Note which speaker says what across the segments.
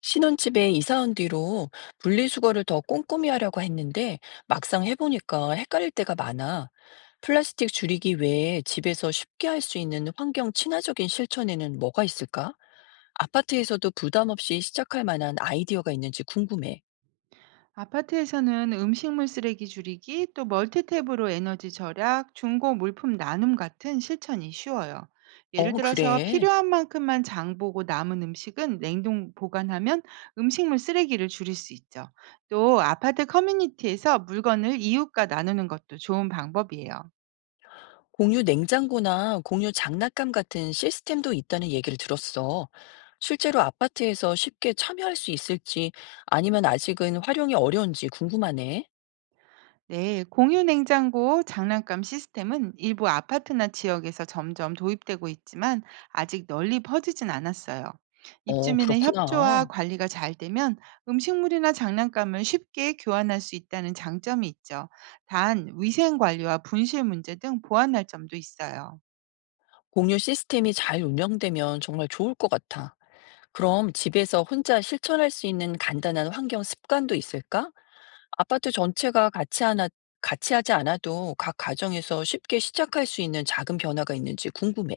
Speaker 1: 신혼집에 이사 온 뒤로 분리수거를 더 꼼꼼히 하려고 했는데 막상 해보니까 헷갈릴 때가 많아. 플라스틱 줄이기 외에 집에서 쉽게 할 수 있는 환경 친화적인 실천에는 뭐가 있을까? 아파트에서도 부담 없이 시작할 만한 아이디어가 있는지 궁금해.
Speaker 2: 아파트에서는 음식물 쓰레기 줄이기, 또 멀티탭으로 에너지 절약, 중고 물품 나눔 같은 실천이 쉬워요. 예를
Speaker 1: 어,
Speaker 2: 들어서
Speaker 1: 그래.
Speaker 2: 필요한 만큼만 장 보고 남은 음식은 냉동 보관하면 음식물 쓰레기를 줄일 수 있죠. 또 아파트 커뮤니티에서 물건을 이웃과 나누는 것도 좋은 방법이에요.
Speaker 1: 공유 냉장고나 공유 장난감 같은 시스템도 있다는 얘기를 들었어. 실제로 아파트에서 쉽게 참여할 수 있을지 아니면 아직은 활용이 어려운지 궁금하네.
Speaker 2: 네, 공유 냉장고 장난감 시스템은 일부 아파트나 지역에서 점점 도입되고 있지만 아직 널리 퍼지진 않았어요.
Speaker 1: 어,
Speaker 2: 입주민의 협조와
Speaker 1: 그렇구나.
Speaker 2: 관리가 잘 되면 음식물이나 장난감을 쉽게 교환할 수 있다는 장점이 있죠. 단, 위생 관리와 분실 문제 등 보완할 점도 있어요.
Speaker 1: 공유 시스템이 잘 운영되면 정말 좋을 것 같아. 그럼 집에서 혼자 실천할 수 있는 간단한 환경 습관도 있을까? 아파트 전체가 같이 하나, 같이 하지 않아도 각 가정에서 쉽게 시작할 수 있는 작은 변화가 있는지 궁금해.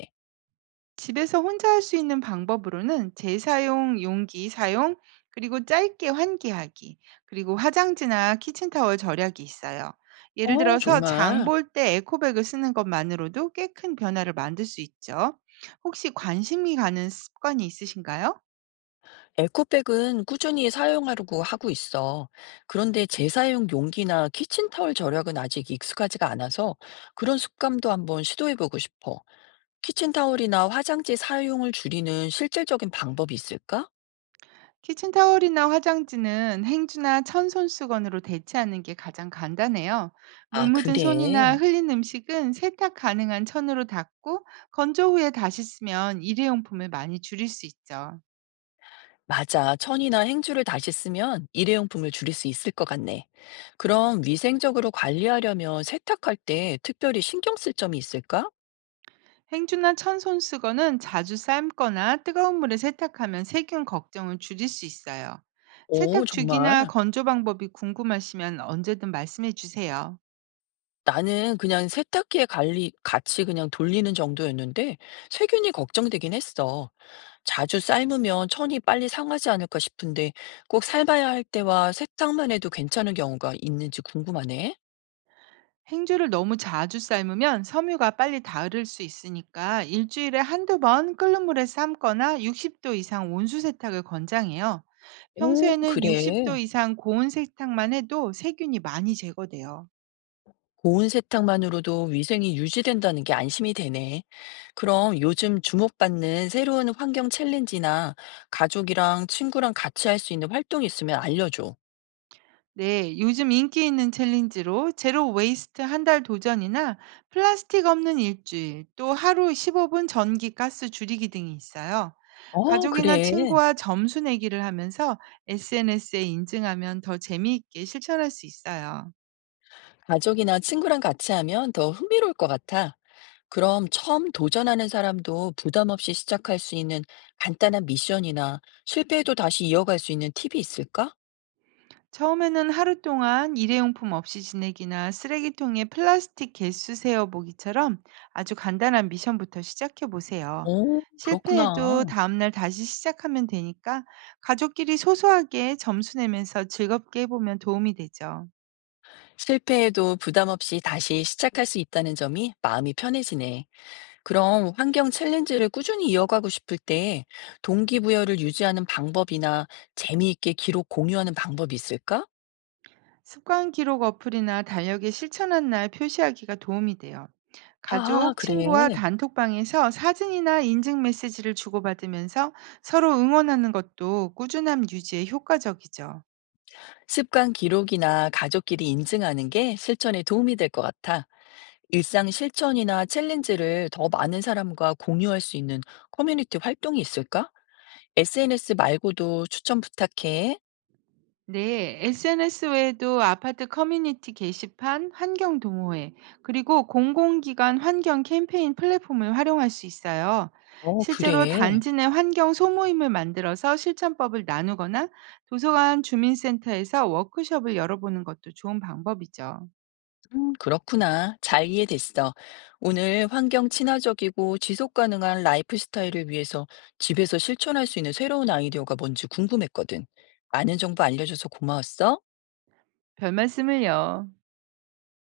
Speaker 2: 집에서 혼자 할 수 있는 방법으로는 재사용 용기 사용, 그리고 짧게 환기하기, 그리고 화장지나 키친타월 절약이 있어요. 예를
Speaker 1: 어,
Speaker 2: 들어서 장
Speaker 1: 정말.
Speaker 2: 볼 때 에코백을 쓰는 것만으로도 꽤 큰 변화를 만들 수 있죠. 혹시 관심이 가는 습관이 있으신가요?
Speaker 1: 에코백은 꾸준히 사용하려고 하고 있어. 그런데 재사용 용기나 키친타월 절약은 아직 익숙하지가 않아서 그런 습관도 한번 시도해보고 싶어. 키친타올이나 화장지 사용을 줄이는 실질적인 방법이 있을까?
Speaker 2: 키친타월이나 화장지는 행주나 천손수건으로 대체하는 게 가장 간단해요. 물
Speaker 1: 아,
Speaker 2: 묻은 손이나
Speaker 1: 그래.
Speaker 2: 흘린 음식은 세탁 가능한 천으로 닦고 건조 후에 다시 쓰면 일회용품을 많이 줄일 수 있죠.
Speaker 1: 맞아. 천이나 행주를 다시 쓰면 일회용품을 줄일 수 있을 것 같네. 그럼 위생적으로 관리하려면 세탁할 때 특별히 신경 쓸 점이 있을까?
Speaker 2: 행주나 천손수건은 자주 삶거나 뜨거운 물에 세탁하면 세균 걱정을 줄일 수 있어요.
Speaker 1: 오,
Speaker 2: 세탁 주기나
Speaker 1: 정말.
Speaker 2: 건조 방법이 궁금하시면 언제든 말씀해 주세요.
Speaker 1: 나는 그냥 세탁기에 관리, 같이 그냥 돌리는 정도였는데 세균이 걱정되긴 했어. 자주 삶으면 천이 빨리 상하지 않을까 싶은데 꼭 삶아야 할 때와 세탁만 해도 괜찮은 경우가 있는지 궁금하네.
Speaker 2: 행주를 너무 자주 삶으면 섬유가 빨리 닳을 수 있으니까 일주일에 한두 번 끓는 물에 삶거나 60도 이상 온수 세탁을 권장해요.
Speaker 1: 오,
Speaker 2: 평소에는 60도
Speaker 1: 그래.
Speaker 2: 이상 고온 세탁만 해도 세균이 많이 제거돼요.
Speaker 1: 고온 세탁만으로도 위생이 유지된다는 게 안심이 되네. 그럼 요즘 주목받는 새로운 환경 챌린지나 가족이랑 친구랑 같이 할 수 있는 활동이 있으면 알려줘.
Speaker 2: 네, 요즘 인기 있는 챌린지로 제로 웨이스트 한 달 도전이나 플라스틱 없는 일주일, 또 하루 15분 전기 가스 줄이기 등이 있어요.
Speaker 1: 어,
Speaker 2: 가족이나
Speaker 1: 그래.
Speaker 2: 친구와 점수 내기를 하면서 SNS에 인증하면 더 재미있게 실천할 수 있어요.
Speaker 1: 가족이나 친구랑 같이 하면 더 흥미로울 것 같아. 그럼 처음 도전하는 사람도 부담 없이 시작할 수 있는 간단한 미션이나 실패해도 다시 이어갈 수 있는 팁이 있을까?
Speaker 2: 처음에는 하루 동안 일회용품 없이 지내기나 쓰레기통에 플라스틱 개수 세어보기처럼 아주 간단한 미션부터 시작해 보세요.
Speaker 1: 오, 그렇구나.
Speaker 2: 실패해도 다음날 다시 시작하면 되니까 가족끼리 소소하게 점수 내면서 즐겁게 해보면 도움이 되죠.
Speaker 1: 실패해도 부담 없이 다시 시작할 수 있다는 점이 마음이 편해지네. 그럼 환경 챌린지를 꾸준히 이어가고 싶을 때 동기부여를 유지하는 방법이나 재미있게 기록 공유하는 방법이 있을까?
Speaker 2: 습관 기록 어플이나 달력에 실천한 날 표시하기가 도움이 돼요.
Speaker 1: 아,
Speaker 2: 가족, 친구와
Speaker 1: 그래.
Speaker 2: 단톡방에서 사진이나 인증 메시지를 주고받으면서 서로 응원하는 것도 꾸준함 유지에 효과적이죠.
Speaker 1: 습관 기록이나 가족끼리 인증하는 게 실천에 도움이 될 것 같아. 일상 실천이나 챌린지를 더 많은 사람과 공유할 수 있는 커뮤니티 활동이 있을까? SNS 말고도 추천 부탁해.
Speaker 2: 네, SNS 외에도 아파트 커뮤니티 게시판, 환경 동호회, 그리고 공공기관 환경 캠페인 플랫폼을 활용할 수 있어요.
Speaker 1: 어,
Speaker 2: 실제로
Speaker 1: 그래.
Speaker 2: 단지 내 환경 소모임을 만들어서 실천법을 나누거나 도서관 주민센터에서 워크숍을 열어보는 것도 좋은 방법이죠.
Speaker 1: 그렇구나. 잘 이해됐어. 오늘 환경 친화적이고 지속 가능한 라이프 스타일을 위해서 집에서 실천할 수 있는 새로운 아이디어가 뭔지 궁금했거든. 많은 정보 알려줘서 고마웠어.
Speaker 2: 별 말씀을요.